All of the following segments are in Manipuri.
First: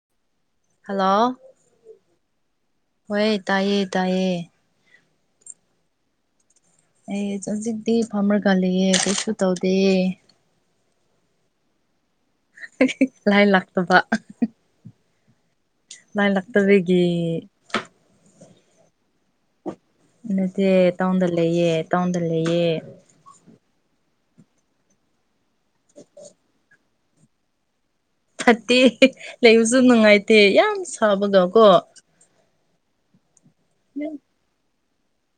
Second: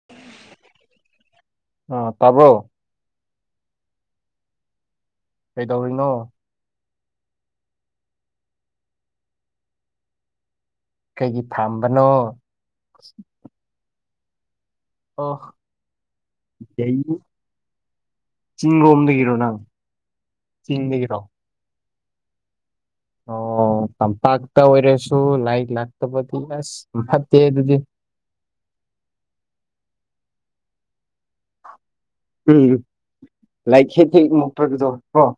[inaudible] ꯍꯜꯂꯣ ꯑꯥ ꯇꯥꯕ꯭ꯔꯣ ꯍꯣꯏ ꯇꯥꯏꯌꯦ ꯇꯥꯏꯌꯦ ꯀꯩꯗꯧꯔꯤꯅꯣ ꯑꯩ ꯍꯧꯖꯤꯛꯇꯤ ꯐꯝꯔꯒ ꯂꯩꯌꯦ ꯀꯩꯁꯨ ꯇꯧꯗꯤꯌꯦ ꯀꯩꯒꯤ ꯐꯝꯕꯅꯣ [unintelligible] ꯂꯥꯏ ꯂꯥꯛꯇꯕ ꯑꯣ ꯂꯥꯏ ꯂꯥꯛꯇꯕꯒꯤ ꯆꯤꯡ ꯔꯣꯝꯗꯒꯤꯔꯣ ꯅꯪ ꯅꯠꯇꯦ ꯆꯤꯡꯗꯒꯤꯔꯣ ꯇꯥꯎꯟꯗ ꯂꯩꯌꯦ ꯇꯥꯎꯟꯗ ꯂꯩꯌꯦ ꯑꯣ ꯇꯝꯄꯥꯛꯇ ꯑꯣꯏꯔꯁꯨ ꯂꯥꯏ ꯂꯥꯛꯇꯕꯗꯤ ꯑꯁ ꯐꯠꯇꯦ ꯑꯗꯨꯗꯤ ꯐꯠꯇꯦ ꯍꯦ ꯂꯩꯕꯁꯨ ꯅꯨꯡꯉꯥꯏꯇꯦ ꯌꯥꯝ ꯁꯥꯕꯒꯀꯣ ꯎꯝ [unintelligible] ꯀꯣ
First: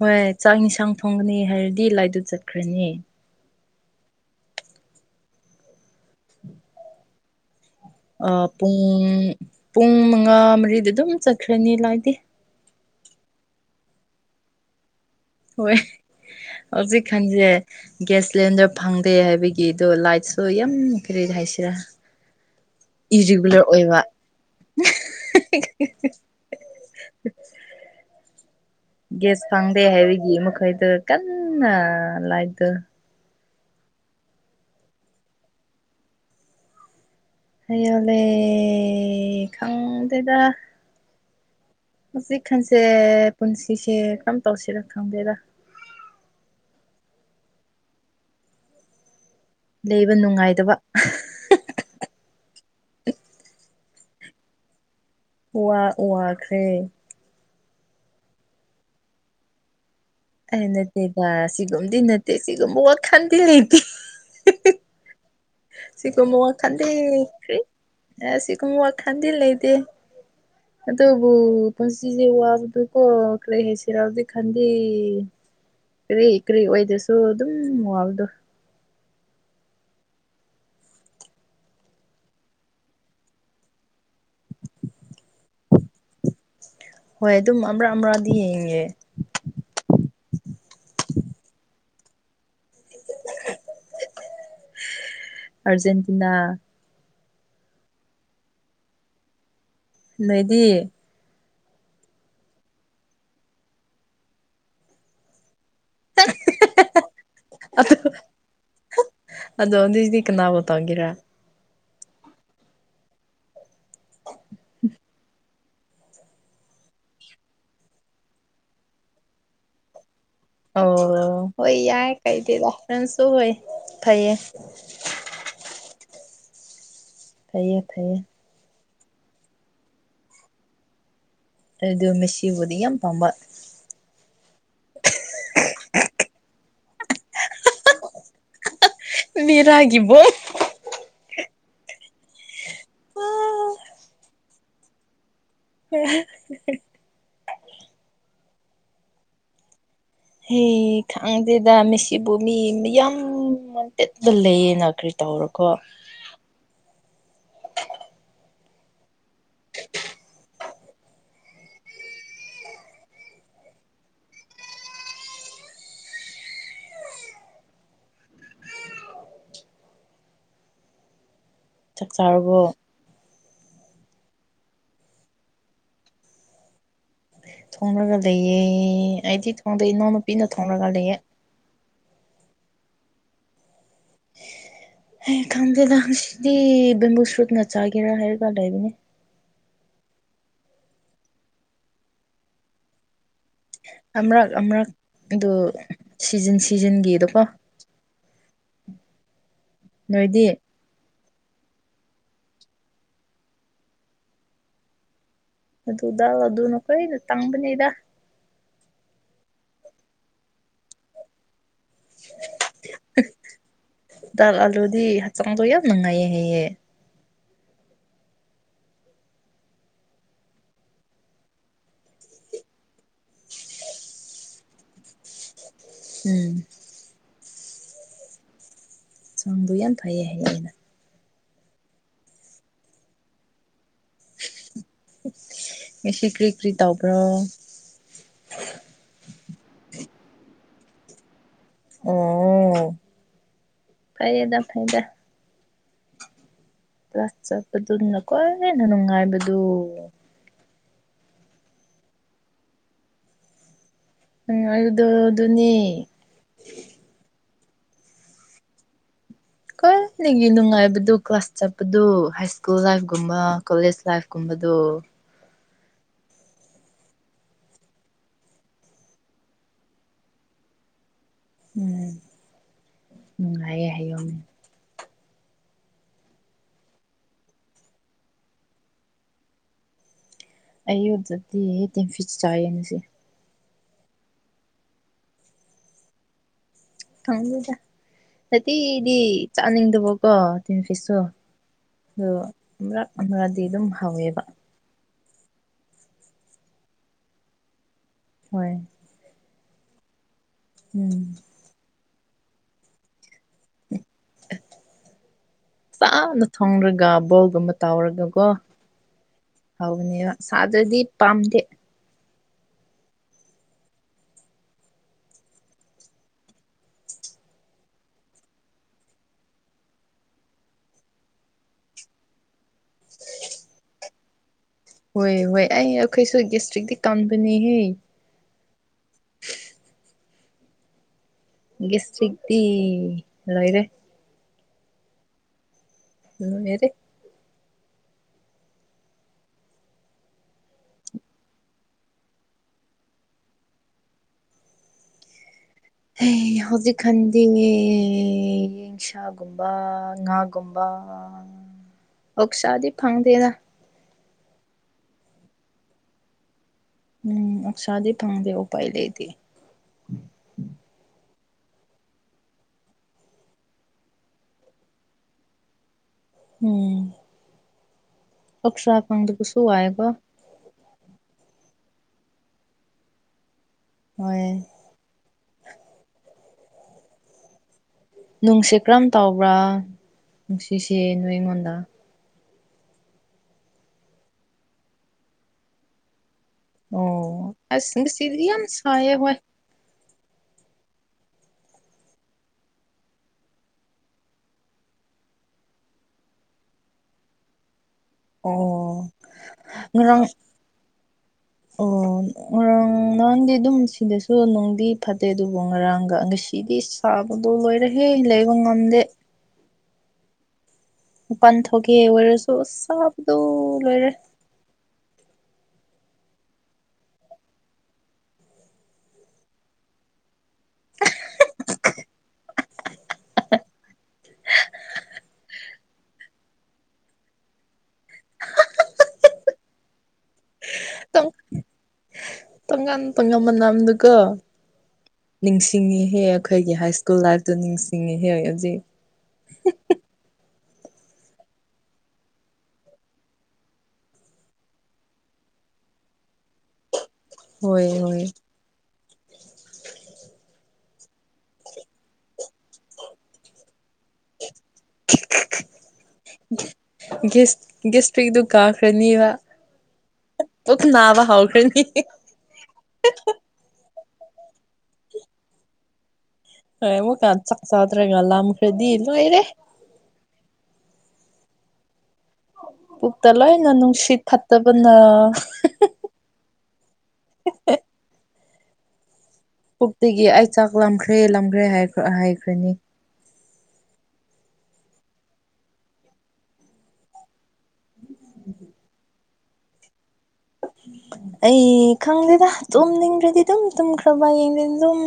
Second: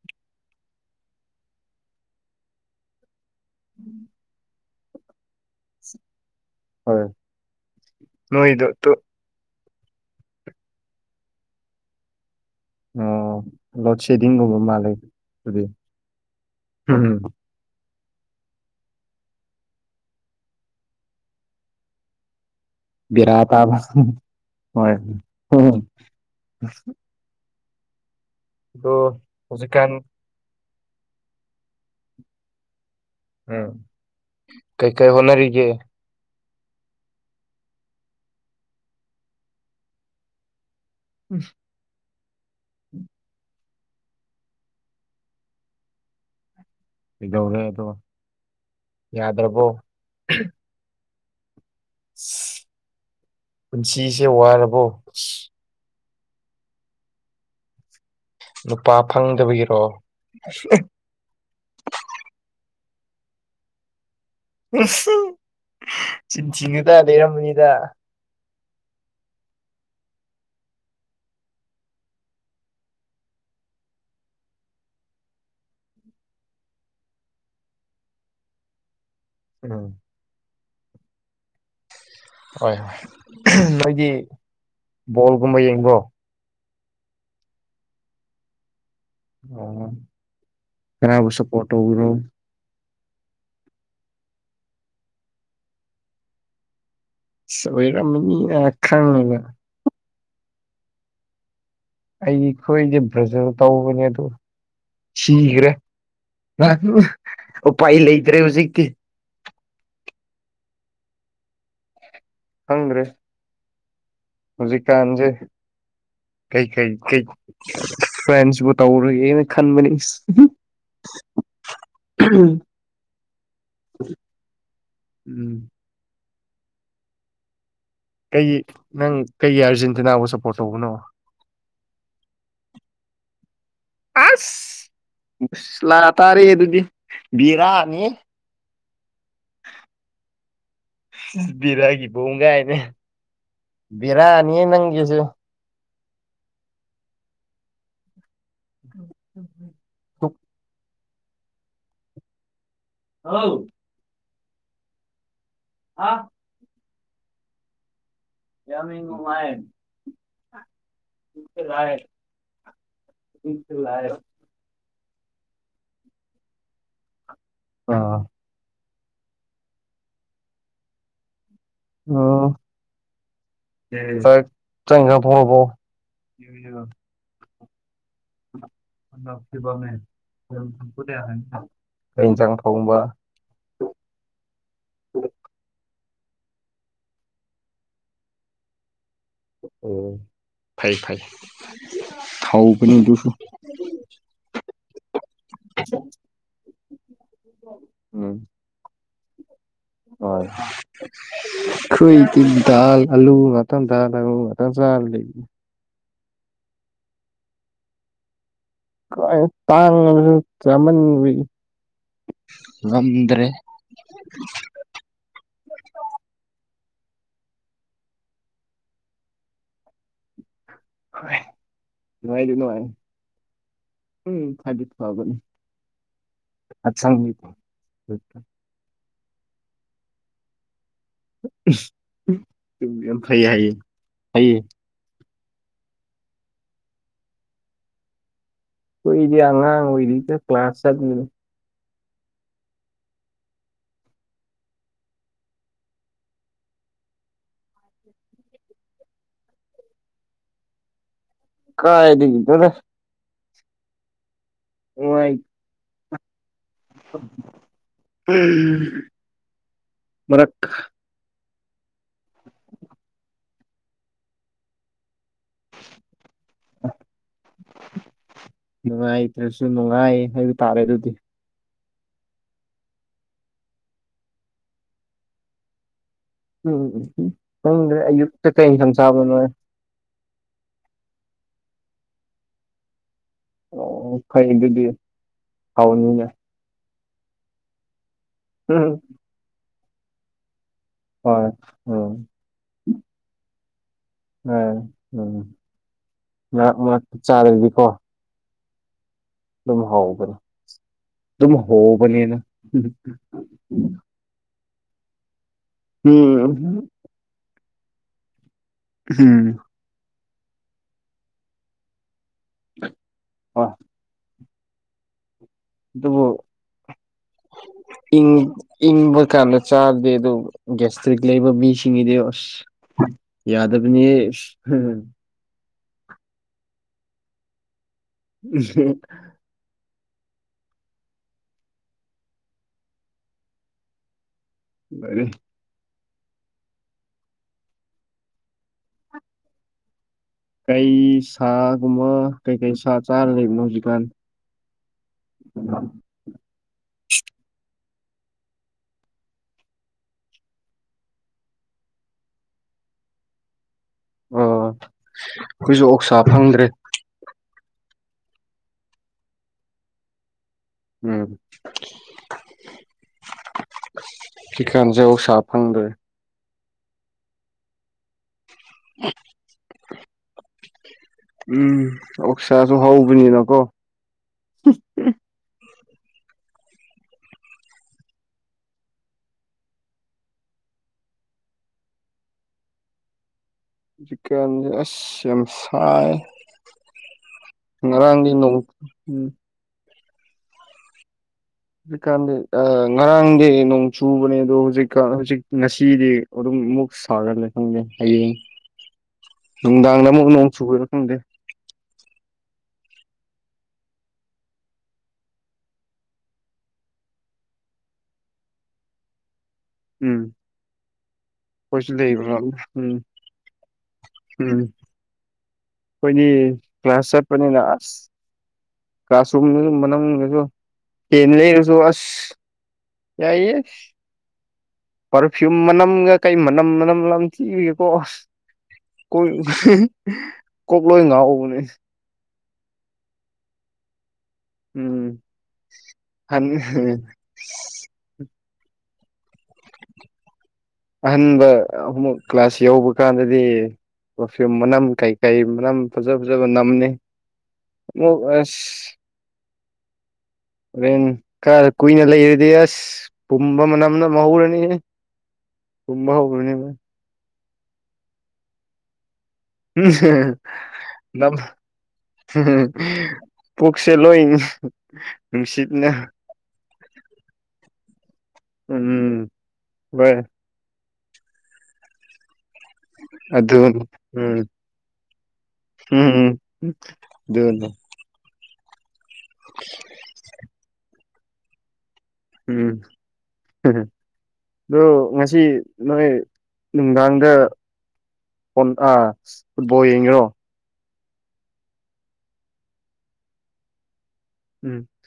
ꯍꯣꯏ ꯆꯥꯛ ꯍꯤꯟꯁꯥꯟ ꯊꯣꯡꯒꯅꯤ ꯍꯥꯏꯔꯗꯤ ꯂꯥꯏꯗꯨ ꯆꯠꯈ꯭ꯔꯅꯤ [inaudible] ꯍꯣꯏ ꯑꯥ ꯅꯣꯏꯗꯣ ꯄꯨꯡ ꯇꯨ ꯄꯨꯡ ꯃꯉꯥ ꯃꯔꯤꯗ ꯑꯗꯨꯝ ꯆꯠꯈ꯭ꯔꯅꯤ ꯂꯥꯏꯠꯗꯤ ꯑꯣ ꯂꯣꯗ ꯁꯦꯗꯤꯡꯒꯨꯕ ꯃꯥꯂꯦ ꯍꯣꯏ ꯍꯧꯖꯤꯛ ꯀꯥꯟꯁꯦ ꯒ꯭ꯌꯥꯁ ꯁꯤꯂꯤꯟꯗꯔ ꯐꯪꯗꯦ ꯍꯥꯏꯕꯒꯤꯗꯣ ꯂꯥꯏꯠꯁꯨ ꯌꯥꯝ ꯀ꯭ꯔꯤ ꯍꯥꯏꯁꯤꯔꯥ ꯕꯦꯔꯥ ꯏꯔꯤꯒꯨꯂꯔ ꯇꯥꯕ ꯑꯣꯏꯕ ꯍꯣꯏ ꯎꯝ [unintelligible] ꯑꯗꯣ ꯒꯦꯁ ꯐꯪꯗꯦ ꯍꯧꯖꯤꯛꯀꯥꯟ ꯍꯥꯏꯕꯒꯤ ꯃꯈꯣꯢꯗꯣ ꯀꯟꯅ ꯂꯥꯏꯠꯗꯨ ꯎꯝ ꯀꯩ ꯀꯩ ꯍꯣꯠꯅꯔꯤꯒꯦ ꯂꯩ ꯌꯣꯜꯂꯦ ꯈꯪꯗꯦꯗ [unintelligible] ꯍꯧꯖꯤꯛ ꯈꯟꯁꯦ ꯄꯨꯟꯁꯤꯁꯦ ꯀꯔꯝ ꯇꯧꯁꯤꯔ ꯈꯪꯗꯦꯗꯥ ꯀꯩꯗꯧꯔꯦ ꯑꯗꯣ ꯌꯥꯗ꯭ꯔꯕꯣ ꯂꯩꯕ ꯅꯨꯡꯉꯥꯏꯗꯕ ꯁꯤ ꯄꯨꯟꯁꯤꯁꯦ ꯋꯥꯔꯕꯣ ꯁꯤ ꯋꯥ ꯋꯥꯈ꯭ꯔꯦ ꯅꯨꯄꯥ ꯐꯪꯗꯕꯒꯤꯔꯣ ꯑꯩ ꯅꯠꯇꯦꯕ ꯁꯤꯒꯨꯝꯗꯤ ꯅꯠꯇꯦ ꯁꯤꯒꯨꯝꯕ ꯋꯥꯈꯟꯗꯤ ꯂꯩꯇꯦ ꯎꯍꯝ ꯆꯤꯟ ꯊꯤꯅꯨꯗ ꯂꯩꯔꯝꯒꯅꯤꯗ ꯑꯁ ꯁꯤꯀꯨꯝ ꯋꯥꯈꯟꯗꯤ ꯂꯩꯇꯦ ꯑꯗꯨꯕꯨ ꯄꯨꯟꯁꯤꯁꯦ ꯋꯥꯕꯗꯨꯀꯣ ꯀꯔꯤ ꯍꯥꯏꯁꯤꯔꯥ ꯍꯧꯖꯤꯛ ꯀꯥꯟꯗꯤ ꯀꯔꯤ ꯀ꯭ꯔꯤ ꯑꯣꯏꯗ꯭ꯔꯁꯨ ꯑꯗꯨꯝ ꯋꯥꯕꯗꯣ ꯎꯝ ꯍꯣꯏ ꯅꯣꯏꯗꯤ ꯕꯣꯜꯒꯨꯝꯕ ꯌꯦꯡꯕ꯭ꯔꯣ ꯍꯣꯏ ꯑꯗꯨꯝ ꯑꯃꯔꯛ ꯑꯃꯔꯛꯗꯤ ꯌꯦꯡꯉꯦ ꯑꯣ ꯀꯅꯥꯕꯨ ꯁꯄꯣꯔ꯭ꯠ ꯇꯧꯕ꯭ꯔꯣ ꯑꯔꯖꯦꯟꯇꯤꯅꯥ ꯁꯣꯏꯔꯝꯃꯅꯤꯅ ꯈꯪꯉꯒ ꯂꯩꯗꯤ ꯑꯩꯈꯣꯏꯗꯤ ꯕ꯭ꯔꯖꯤꯜ ꯇꯧꯕꯅꯦ ꯑꯗꯣ ꯁꯤꯒ꯭ꯔꯦ [unintelligible] ꯎꯄꯥꯏ ꯂꯩꯇ꯭ꯔꯦ ꯍꯨꯖꯤꯛꯇꯤ ꯑꯗꯣ ꯅꯣꯢꯗꯤ ꯀꯅꯥꯕꯨ ꯇꯧꯒꯦꯔꯥ ꯈꯪꯗ꯭ꯔꯦ ꯍꯧꯖꯤꯛ ꯀꯥꯟꯖꯦ ꯀꯩ ꯀꯩ ꯀꯩ ꯐ꯭ꯔꯦꯟꯁꯕꯨ ꯇꯧꯔꯣꯢꯒꯦꯅ ꯈꯟꯕꯅꯤ ꯏꯁ ꯑꯣ ꯍꯣꯏ ꯌꯥꯏ ꯀꯩꯗꯦꯗ ꯐ꯭ꯔꯦꯟꯁꯨ ꯍꯣꯏ ꯐꯩꯌꯦ ꯎꯝ ꯐꯩꯌꯦ ꯐꯩꯌꯦ ꯀꯩ ꯅꯪ ꯀꯩꯒꯤ ꯑꯥꯔꯖꯦꯟꯇꯤꯅꯥꯕꯨ ꯁꯞꯄꯣꯔꯠ ꯇꯧꯕꯅꯣ ꯑꯗꯨ ꯃꯦꯁꯁꯤꯕꯨꯗꯤ ꯌꯥꯝ ꯄꯥꯝꯕ ꯑꯥꯁ ꯃꯨꯁꯂꯥ ꯇꯥꯔꯦ ꯑꯗꯨꯗꯤ ꯕꯤꯔꯥꯅꯤꯍꯦ ꯕꯦꯔꯥꯒꯤ ꯕꯣꯝ ꯕꯤꯔꯥꯒꯤ ꯕꯣꯝ ꯒꯥꯏꯅ ꯕꯤꯔꯥꯅꯤꯍꯦ ꯅꯪꯒꯤꯖꯨ [unintelligible] [inaudible] ꯍꯦ ꯈꯡꯗꯦꯗ ꯃꯦꯁꯤꯕꯨ ꯃꯤ ꯃꯌꯥꯝ ꯍꯥꯎ ꯇꯤꯠꯇ ꯂꯩꯌꯦꯅ ꯀ꯭ꯔꯤ ꯇꯧꯔꯣꯀꯣ ꯑꯥ ꯌꯥꯃꯤ ꯅꯨꯡꯉꯥꯢ [unintelligible] [unintelligible] ꯑꯥ ꯆꯥꯛ ꯎꯝ ꯆꯥꯔꯕꯣ ꯆꯥꯛ ꯏꯟꯖꯥꯡ ꯊꯣꯡꯉꯕꯣ [unintelligible] ꯊꯣꯡꯔꯒ ꯂꯩꯌꯦ ꯑꯩꯗꯤ ꯊꯣꯡꯗꯦ ꯏꯅꯥꯎꯅꯨꯄꯤꯅ ꯊꯣꯡꯔꯒ ꯂꯩꯌꯦ ꯀꯩ ꯢꯟꯖꯥꯡ ꯊꯣꯡꯕ ꯑꯦ ꯈꯥꯟꯗꯦꯗꯥꯟ ꯉꯁꯤꯗꯤ ꯕꯦꯝꯕꯨ ꯁꯨꯠꯅ ꯆꯥꯒꯦꯔꯥ ꯍꯥꯏꯔꯒ ꯂꯩꯕꯅꯦ ꯑꯣ ꯐꯩ ꯐꯩ ꯍꯥꯎꯕꯅꯤ ꯑꯗꯨꯁꯨ ꯑꯃꯔꯛ ꯑꯃꯔꯛ ꯑꯗꯨ ꯁꯤꯖꯤꯟ ꯁꯤꯖꯤꯟꯒꯤꯗꯀꯣ ꯎꯝ ꯅꯣꯏꯗꯤ ꯍꯣꯏ ꯈꯣꯏꯗꯤ ꯗꯥꯜ ꯑꯂꯨ [unintelligible] ꯆꯥꯔꯥ ꯂꯩ ꯑꯗꯨ ꯗꯥꯜ ꯑꯗꯨꯅ ꯐꯩ ꯇꯥꯡꯕꯅꯤꯗ ꯀꯥꯢꯗꯩ ꯇꯥꯡꯉꯕꯁꯨ ꯆꯥꯃꯟꯕꯒꯤ ꯉꯝꯗ꯭ꯔꯦ ꯗꯥꯥꯜ ꯑꯂꯨꯗꯤ ꯍꯛꯆꯥꯡꯗꯣ ꯌꯥꯝ ꯅꯨꯡꯉꯥꯏꯌꯦ ꯍꯥꯏꯌꯦ ꯍꯣꯏ ꯅꯨꯡꯉꯥꯏꯗꯤ ꯅꯨꯡꯉꯥꯏ ꯎꯝ ꯍꯥꯏꯕꯗꯤ ꯐꯥꯕꯅꯤ ꯎꯝ ꯑꯁꯪꯕꯤ ꯁꯝꯗꯣ ꯌꯥꯝ ꯐꯩꯌꯦ ꯍꯥꯏꯌꯦ ꯑꯩꯅ ꯇꯨꯡꯗꯥ ꯌꯥꯝ ꯐꯩ ꯍꯥꯏꯌꯦ ꯐꯩꯌꯦ ꯉꯁꯤ ꯀ꯭ꯔꯤ ꯀ꯭ꯔꯤ ꯇꯧꯕ꯭ꯔꯣ ꯑꯩꯈꯣꯏꯗꯤ ꯑꯉꯥꯡ ꯑꯣꯏꯔꯤꯗ ꯀ꯭ꯂꯥꯁ [unintelligible] ꯑꯣ ꯐꯩꯌꯦꯗ ꯐꯩꯗ ꯀ꯭ꯂꯥꯁ ꯆꯠꯄꯗꯨꯅ ꯈ꯭ꯋꯥꯏꯟꯅ ꯅꯨꯡꯉꯥꯏꯕꯗꯨ ꯀꯥꯏꯗꯒꯤꯅꯣꯗ ꯎꯝ ꯑꯗꯨꯗꯣ ꯑꯗꯨꯅꯤ ꯎꯝ ꯈ꯭ꯋꯥꯏꯗꯒꯤ ꯅꯨꯡꯉꯥꯏꯕꯗꯨ ꯀ꯭ꯂꯥꯁ ꯆꯠꯄꯗꯨ ꯍꯥꯏ ꯁ꯭ꯀꯨꯜ ꯂꯥꯏꯐꯒꯨꯝꯕ ꯀꯣꯂꯦꯖ ꯂꯥꯏꯐ ꯀꯨꯝꯕꯗꯣ [inaudible] ꯅꯨꯡꯉꯥꯏꯇ꯭ꯔꯁꯨ ꯅꯨꯡꯉꯥꯏ ꯍꯥꯏꯕ ꯇꯥꯔꯦ ꯑꯗꯨꯗꯤ ꯎꯝ ꯅꯨꯡꯉꯥꯏꯌꯦ ꯍꯥꯏꯌꯣ ꯎꯝ ꯈꯪꯗꯔꯦ ꯑꯌꯨꯛꯇ ꯀꯩ ꯌꯦꯟꯁꯥꯡ ꯆꯥꯕꯔꯣ ꯅꯣꯏ ꯑꯌꯨꯛꯇꯗꯤ ꯇꯤꯟ ꯐꯤꯁ ꯆꯥꯌꯦ ꯉꯁꯤ ꯑꯣ ꯐꯩ ꯑꯗꯨꯗꯤ ꯍꯥꯎꯅꯤꯅꯦ ꯈꯪꯗꯦꯗ ꯁꯥꯇꯤꯗꯤ ꯆꯥꯅꯤꯡꯗꯕꯀꯣ ꯇꯤꯟ ꯐꯤꯁꯇꯣ ꯍꯣꯏ ꯎꯝ ꯗꯣ ꯃꯔꯛ ꯑꯃꯗꯤ ꯑꯗꯨꯝ ꯍꯥꯎꯋꯦꯕ ꯑꯥ ꯎꯝ ꯃꯔꯛ ꯃꯔꯛ ꯆꯥꯔꯗꯤꯀꯣ ꯍꯣꯏ ꯗꯨꯝ ꯍꯥꯎꯕꯅꯦ ꯎꯝ ꯑꯗꯨꯝ ꯍꯣꯕꯅꯤꯅ ꯄꯥꯅ ꯎꯝ ꯊꯣꯡꯔꯒ ꯕꯣꯜꯒꯨꯝꯕ ꯇꯥꯎꯔꯒꯀꯣ ꯎꯝ ꯍꯥꯎꯕꯅꯦꯕ ꯁꯥꯗ꯭ꯔꯗꯤ ꯄꯥꯝꯗꯦ ꯍꯣꯏ ꯑꯗꯨꯕꯨ ꯏꯪꯕ ꯏꯪꯕ ꯀꯥꯟꯗ ꯆꯥꯔꯗꯤ ꯑꯗꯨ ꯒꯦꯁꯇ꯭ꯔꯤꯛ ꯂꯩꯕ ꯃꯤꯁꯤꯡꯒꯤꯗꯤ ꯑꯁ ꯌꯥꯗꯕꯅꯤꯍꯦ ꯏꯁ ꯍꯣꯏ ꯍꯣꯏ ꯑꯩ ꯑꯩꯈꯣꯏꯁꯨ ꯒꯦꯁꯇ꯭ꯔꯤꯛꯇꯤ ꯀꯟꯕꯅꯦꯍꯦ [unintelligible] ꯒꯦꯁꯇꯔꯤꯛꯇꯤ ꯂꯣꯏꯔꯦ [unintelligible] ꯎꯝ ꯌꯥꯔꯦ ꯀꯩ ꯁꯥꯒꯨꯝꯕ ꯀꯩ ꯀꯩ ꯁꯥ ꯆꯥꯔ ꯂꯩꯕꯅꯣ ꯍꯧꯖꯤꯛꯀꯥꯟ [unintelligible] ꯍꯦ ꯍꯧꯖꯤꯛꯈꯟꯗꯤ ꯁꯥꯒꯨꯝꯕ ꯉꯥꯒꯨꯝꯕ ꯑꯣꯛꯁꯥꯗꯤ ꯐꯪꯗꯦꯗ ꯑꯣ ꯑꯈꯣꯏꯁꯨ ꯑꯣꯛꯁꯥ ꯐꯪꯗ꯭ꯔꯦ ꯎꯝ ꯑꯣꯛꯁꯥꯗꯤ ꯐꯪꯗꯦ ꯎꯄꯥꯏ ꯂꯩꯇꯦ ꯎꯝ ꯆꯤꯀꯟ ꯆꯧ ꯁꯥ ꯐꯪꯗ꯭ꯔꯦ ꯎꯝ ꯑꯣꯛꯁꯥ ꯐꯪꯗꯕꯁꯨ ꯋꯥꯏꯌꯦꯀꯣ ꯎꯝ ꯑꯣꯛꯁꯥꯁꯨ ꯍꯥꯎꯕꯅꯤꯅꯀꯣ ꯍꯣꯏ ꯅꯨꯡꯁꯦ ꯀꯔꯝ ꯇꯧꯕ꯭ꯔꯥ ꯅꯨꯡꯁꯤꯁꯤ ꯅꯣꯏ ꯏꯉꯣꯟꯗ ꯍꯨꯖꯤꯛꯀꯥꯟꯖ ꯑꯁ ꯌꯥꯝ ꯁꯥꯏ ꯑꯣ ꯑꯁ ꯉꯔꯥꯡꯒꯤ ꯉꯁꯤꯗꯤ ꯅꯣꯡ ꯌꯥꯝ ꯁꯥꯏꯌꯦ ꯎꯝ ꯍꯣꯏ ꯍꯧꯖꯤꯛꯀꯥꯟꯗꯤ ꯑꯥ ꯉꯔꯥꯡꯗꯤ ꯅꯣꯡ ꯆꯨꯕꯅꯦ ꯑꯗꯣ ꯍꯨꯖꯤꯛꯀꯥꯟ ꯍꯨꯖꯤꯛ ꯉꯁꯤꯗꯤ ꯑꯗꯨꯨꯝ ꯃꯨꯛ ꯁꯥꯔ ꯂꯩ ꯈꯪꯗꯦ ꯍꯌꯦꯡ ꯑꯣ ꯅꯨꯡꯗꯥꯡꯗ ꯉꯔꯥꯡ ꯑꯃꯨꯛ ꯅꯣꯡ ꯆꯨꯒꯗ꯭ꯔ ꯈꯪꯗꯦ ꯑꯣ ꯉꯔꯥꯡ ꯎꯝ ꯅꯔꯥꯡꯗꯤ ꯑꯗꯨꯝ ꯁꯤꯗꯁꯨ ꯅꯣꯡꯗꯤ ꯐꯠꯇꯦ ꯑꯗꯨꯕꯨ ꯉꯔꯥꯡꯒ ꯉꯁꯤꯗꯤꯁ ꯑꯕꯗꯣ ꯂꯣꯏꯔꯒꯦ ꯂꯩꯕ ꯉꯝꯗꯦ ꯎꯝ ꯃꯄꯥꯟ ꯑꯩꯈꯣꯏꯁꯨ ꯊꯣꯛꯀꯦ ꯂꯩꯕ꯭ꯔꯥ ꯎꯝ ꯑꯣꯏꯔꯁꯨ ꯑꯁ ꯁꯥꯥꯕꯗꯣ ꯂꯣꯏꯔꯦ ꯎꯝ ꯈꯣꯏꯗꯤ ꯀ꯭ꯂꯥꯁ ꯆꯠꯄꯅꯤꯅ ꯑꯁ ꯀ꯭ꯂꯥꯁꯔꯨꯝꯗꯁꯨ ꯃꯅꯨꯡꯗꯨꯁꯨ ꯐꯦꯟ ꯌꯩꯔꯁꯨ ꯑꯁ ꯌꯥꯏꯌꯦ ꯑꯁ ꯄꯔꯐ꯭ꯌꯨꯝ ꯃꯅꯝꯒ ꯀꯩ ꯃꯅꯝ ꯃꯅꯝ ꯂꯝꯊꯤꯕꯒꯤꯀꯣ ꯑꯁ ꯀꯣꯏ [unintelligible] ꯀꯣꯛ ꯂꯣꯏ ꯉꯥꯎꯕꯅꯦ ꯇꯣꯉꯟ ꯇꯣꯉꯟ ꯃꯅꯝꯗꯨꯀꯣ ꯎꯝ ꯅꯤꯡꯁꯤꯡꯉꯤꯍꯦ ꯑꯍꯟ ꯑꯩꯈꯣꯏꯒꯤ ꯍꯥꯏ ꯁ꯭ꯀꯨꯜ ꯂꯥꯏꯐꯇꯣ ꯅꯤꯡꯁꯤꯡꯉꯤꯍꯦ ꯍꯧꯖꯤꯛ ꯑꯍꯟꯕ ꯑꯃꯨꯛ ꯀ꯭ꯂꯥꯁ ꯌꯥꯎꯕ ꯀꯥꯟꯗꯗꯤ ꯄ꯭ꯔꯐꯤꯌꯨꯝ ꯃꯅꯝ ꯀꯩ ꯀꯩ ꯃꯅꯝ ꯐꯖ ꯐꯖꯕ ꯅꯝꯕꯅꯤ ꯍꯣꯏ ꯑꯃꯨꯛ ꯍꯣꯏ ꯑꯁ ꯍꯣꯔꯦꯟ ꯈꯔ ꯀꯨꯏꯅ ꯂꯩꯔꯗꯤ ꯑꯁ ꯄꯨꯝꯕ ꯃꯅꯝ ꯅꯝ [unintelligible] ꯄꯨꯝꯕ ꯍꯧꯒ꯭ꯔꯅꯤꯕ ꯒꯤꯁ ꯒꯤꯁꯇ꯭ꯔꯤꯗꯨ ꯀꯥꯈ꯭ꯔꯅꯤꯕ [unintelligible] ꯄꯨꯛ ꯅꯥꯕ ꯍꯧꯈ꯭ꯔꯅꯤ ꯄꯨꯛꯁꯦ ꯂꯣꯏ ꯅꯨꯡꯁꯤꯠꯅ ꯑꯩ ꯑꯃꯨꯛꯀ ꯆꯥꯛ ꯆꯥꯗ꯭ꯔꯤꯒ ꯂꯥꯝ ꯎꯝ ꯋꯥꯏ ꯄꯨꯛꯇ ꯂꯣꯏꯅ ꯑꯗꯨꯅꯤ ꯅꯨꯡꯁꯤꯠ ꯎꯝ ꯐꯠꯇꯕꯅ ꯎꯝ ꯎꯝ ꯑꯗꯨꯅꯤ ꯄꯨꯛꯇꯒꯤ ꯑꯩ ꯆꯥꯛ ꯂꯥꯝꯈ꯭ꯔꯦ ꯂꯥꯝꯈ꯭ꯔꯦ ꯍꯥꯏ ꯎꯝ ꯑꯗꯣ ꯉꯁꯤ ꯅꯣꯏ ꯅꯨꯡꯗꯥꯡꯗ ꯐꯣꯟ ꯑꯥ ꯐꯨꯠꯕꯣꯜ ꯌꯦꯡꯉꯤꯔꯣ ꯑꯩ ꯈꯪꯗꯦꯗ ꯇꯨꯝꯅꯤꯡꯈ꯭ꯔꯗꯤ ꯑꯗꯨꯝ ꯇꯨꯝꯈ꯭ꯔꯕ ꯌꯦꯡꯗꯦ ꯎꯝ ꯑꯗꯨꯝ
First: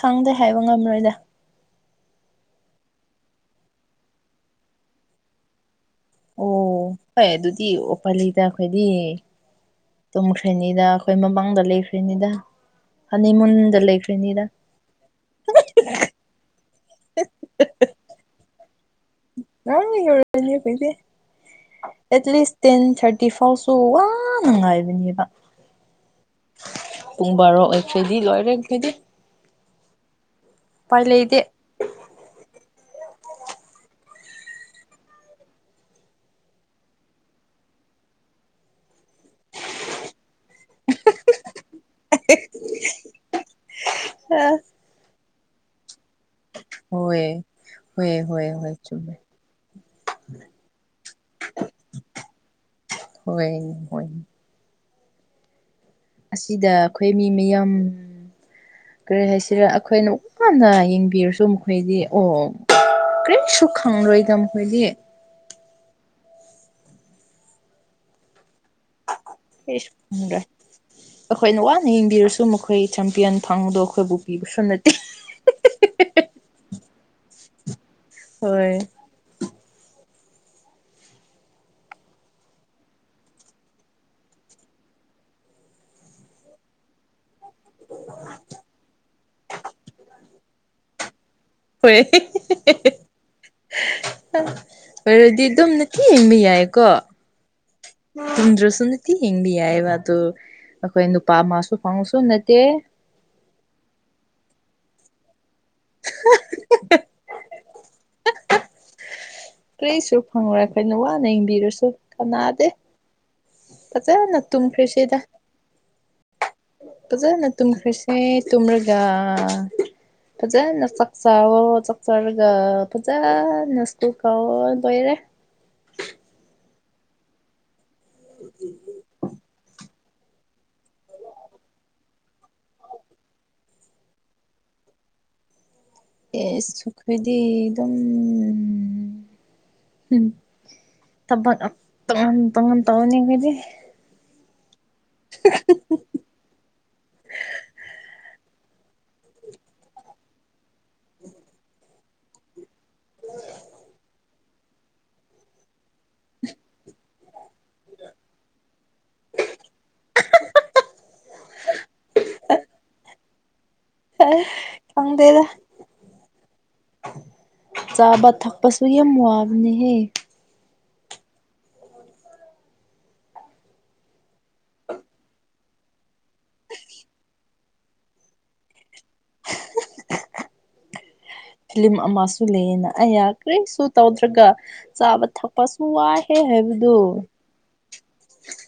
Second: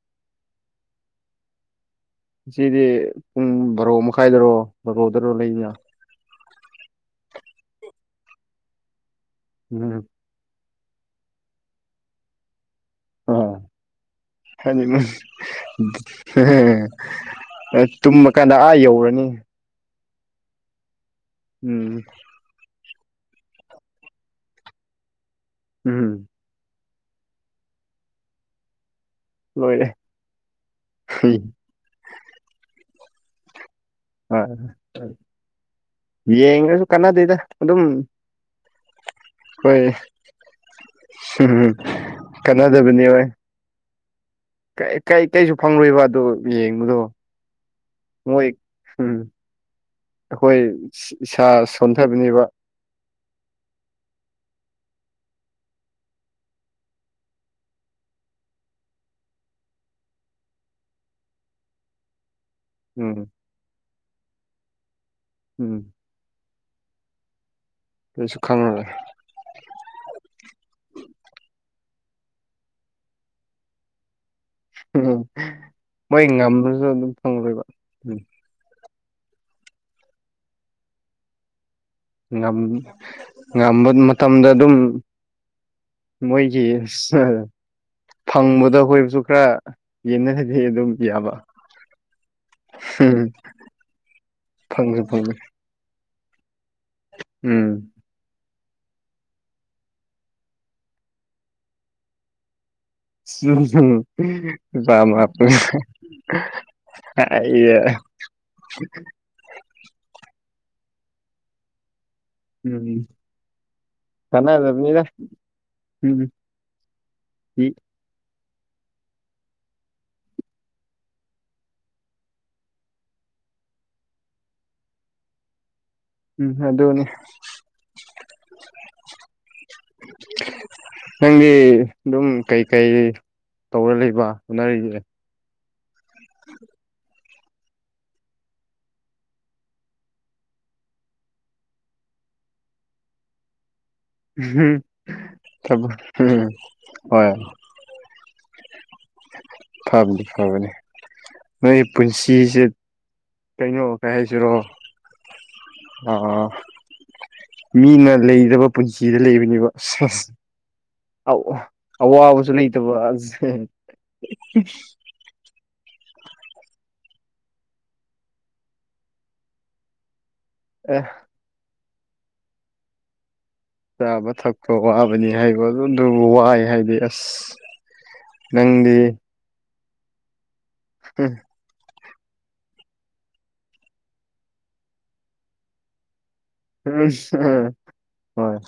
ꯈꯪꯗꯦ ꯍꯥꯏꯕ ꯉꯝꯔꯣꯏꯗ ꯉꯁꯤꯗꯤ ꯄꯨꯡ ꯕꯥꯔꯣ ꯃꯈꯥꯏꯗꯔꯣ ꯕꯥꯔꯣꯗꯔꯣ ꯂꯩꯅꯤꯅ ꯑꯣ ꯑꯩ ꯑꯗꯨꯗꯤ ꯑꯣꯄꯥꯂꯤꯗ ꯑꯈꯣꯏꯗꯤ ꯎꯝ ꯇꯨꯝꯈ꯭ꯔꯦꯅꯤꯗ ꯑꯩꯈꯣꯏ ꯃꯃꯥꯡꯗ ꯂꯩꯈ꯭ꯔꯦꯅꯤꯗ ꯑꯥ [unintelligible] ꯇꯨꯝꯃ ꯀꯥꯟꯗ ꯑꯥ ꯌꯧꯔꯅꯤ ꯅꯍꯥꯟꯅ ꯌꯧꯔꯅꯤ ꯑꯈꯣꯏꯗꯤ ꯎꯝ ꯑꯦꯠꯂꯤꯁ ꯇꯦꯟ ꯊꯥꯔꯇꯤ ꯐꯥꯎꯁꯨ ꯋꯥꯅ ꯉꯥꯏꯕꯅꯤꯕ ꯎꯝꯍꯨꯝ ꯄꯨꯡ ꯕꯥꯔꯣ ꯑꯣꯏꯈ꯭ꯔꯗꯤ ꯂꯣꯏꯔꯦ ꯑꯈꯣꯏꯗꯤ ꯂꯣꯏꯔꯦ ꯂꯩꯇꯦ ꯍꯨꯏ ꯍꯣꯏ ꯍ ꯌꯦꯡꯔꯁꯨ ꯀꯅꯥꯗꯦꯗ ꯑꯗꯨꯝ ꯈꯣꯏ [unintelligible] ꯀꯥꯟꯅꯗꯕꯅꯤ ꯍꯣꯏ ꯀꯩ ꯀꯩ ꯀꯩꯁꯨ ꯐꯪꯂꯣꯏꯕ ꯑꯗꯨ ꯌꯦꯡꯕꯗꯣ ꯍꯣꯏ ꯍꯣꯏ ꯃꯣꯏ ꯍꯣꯏ ꯍꯣꯏ ꯍꯨꯝ ꯆꯨꯝꯃꯦ ꯑꯩꯈꯣꯏ ꯏꯁꯥ ꯁꯣꯟꯊꯕꯅꯦꯕ ꯍꯣꯏ ꯍꯣꯏ ꯑꯁꯤꯗ ꯑꯩꯈꯣꯏ ꯃꯤ ꯃꯌꯥꯝ ꯀꯔꯤ ꯍꯥꯏꯁꯤꯔ ꯑꯩꯈꯣꯏꯅ ꯋꯥꯥꯅ ꯌꯦꯡꯕꯤꯔꯁꯨ ꯃꯈꯣꯏꯗꯤ ꯑꯣ ꯎꯝ ꯀꯔꯤꯁꯨ ꯈꯪꯔꯣꯏꯗ ꯃꯈꯣꯏꯗꯤ ꯎꯝ ꯀꯔꯤꯁꯨ ꯈꯪꯉꯔꯣꯏ ꯑꯩꯁꯨ ꯐꯪꯗ꯭ꯔꯦ ꯑꯈꯣꯏꯅ ꯋꯥꯅ ꯌꯦꯡꯕꯤꯔꯁꯨ ꯃꯈꯣꯏ ꯆꯝꯄꯤꯌꯟ ꯐꯪꯗꯧ ꯈꯣꯏꯕꯨ ꯄꯤꯕꯁꯨ ꯅꯠꯇꯦ ꯃꯣꯏ ꯉꯝꯃꯖꯨ ꯑꯗꯨꯝ ꯐꯪ ꯍꯣꯏ ꯉꯝ ꯉꯝꯕ ꯃꯇꯝꯗ ꯑꯗꯨꯝ ꯃꯣꯏꯒꯤ ꯁ ꯐꯪꯕꯗ ꯑꯩꯈꯣꯏꯕꯨꯁꯨ ꯈꯔ ꯌꯦꯟꯅꯔꯗꯤ ꯑꯗꯨꯝ ꯌꯥꯕ ꯍ‌ꯣꯏ ꯎꯝ ꯐꯪꯁꯨ [unintelligible] ꯐꯪꯕ ꯑꯣꯏꯔꯗꯤ ꯑꯗꯨꯝꯅꯦ ꯍꯤ ꯌꯦꯡꯕ ꯌꯥꯏꯀꯣ ꯎꯝ ꯇꯨꯝꯗ꯭ꯔꯁꯨ ꯅꯨꯇꯤ ꯌ‌ꯦꯡꯕ ꯌꯥꯏꯑꯦꯕ ꯑꯗꯨ ꯑꯩꯈꯣꯏ ꯅꯨꯄꯥ ꯑꯃꯥꯁꯨ ꯐꯪꯉꯁꯨ ꯅꯠꯇꯦ [unintelligible] ꯏꯌꯦ ꯀꯔꯤꯁꯨ ꯐꯪꯔꯣꯏ ꯑꯩꯈꯣꯏꯅ ꯋꯥꯅ ꯌꯦꯡꯕꯤꯔꯁꯨ ꯀꯅꯥꯗꯦ ꯎꯝ ꯐꯖꯅ ꯀꯥꯟꯅꯗꯕꯅꯤꯗ ꯇꯨꯝꯈ꯭ꯔꯦꯁꯤꯗ ꯎꯝ ꯐꯖꯅ ꯇꯨꯝꯈ꯭ꯔꯁꯦ ꯇꯨꯝꯔꯒꯥ ꯐꯖꯅ ꯆꯥꯛ ꯆꯥꯎꯑꯣ ꯆꯛ ꯆꯥꯔꯒ ꯐꯖꯅ ꯁ꯭ꯀꯨꯜ ꯀꯥꯎꯋ‌ꯣ ꯂꯣꯏꯔꯦ ꯎꯝ ꯑꯗꯨꯅꯤ [inaudible] [inaudible] ꯅꯪꯗꯤ ꯑꯗꯨꯝ ꯀꯩꯀꯩ ꯇꯧꯔ ꯂꯩꯕ ꯍꯣꯠꯅꯔꯤꯒꯦ ꯑꯦꯁ ꯑꯈꯣꯏꯗꯤ ꯗꯨꯝ ꯎꯝ ꯊꯕꯛꯑꯞ ꯇ‌ꯣꯡꯉꯥꯟ ꯇ‌ꯣꯡꯉꯥꯟ ꯇꯧꯅꯤꯡꯉꯗꯤ [unintelligible] ꯊꯕꯛ [unintelligible] ꯍꯣꯏ ꯐꯕꯅꯤ ꯐꯕꯅꯦ ꯅꯣꯏꯒꯤ ꯄꯨꯟꯁꯤꯁꯦ ꯀꯩꯅꯣ ꯀꯩ ꯍꯥꯏꯁꯤꯔꯣ ꯑꯥ ꯃꯤꯅ ꯂꯩꯗꯕ ꯄꯨꯟꯁꯤꯗ ꯂꯩꯕꯅꯦꯕ ꯁ‌ꯦꯁ [unintelligible] ꯑꯧ ꯑꯧꯋꯥꯕꯁꯨ ꯂꯩꯇꯕ ꯑꯁ ꯍꯥ ꯈꯪꯗꯦꯗ ꯆꯥꯕ ꯊꯛꯄꯁꯨ ꯌꯥꯝ ꯋꯥꯕꯅꯦꯍꯦ ꯑꯦ ꯆꯥꯕ ꯊꯛꯄꯥ ꯋꯥꯕꯅꯤ ꯍꯥꯏꯕ ꯑꯗꯨꯕꯨ ꯋꯥꯏ ꯍꯥꯏꯗꯤ ꯑꯁ ꯅꯪꯗꯤ ꯍꯨꯝ ꯐꯤꯂꯝ ꯑꯃꯁꯨ ꯂꯩꯌꯦꯅ ꯑꯌ ꯀ꯭ꯔꯤꯁꯨ ꯇꯧꯗ꯭ꯔꯒ ꯆꯕ ꯊꯛꯄꯁꯨ ꯋꯥꯏ ꯍꯦ ꯍꯥꯏꯕ ꯍꯣꯏ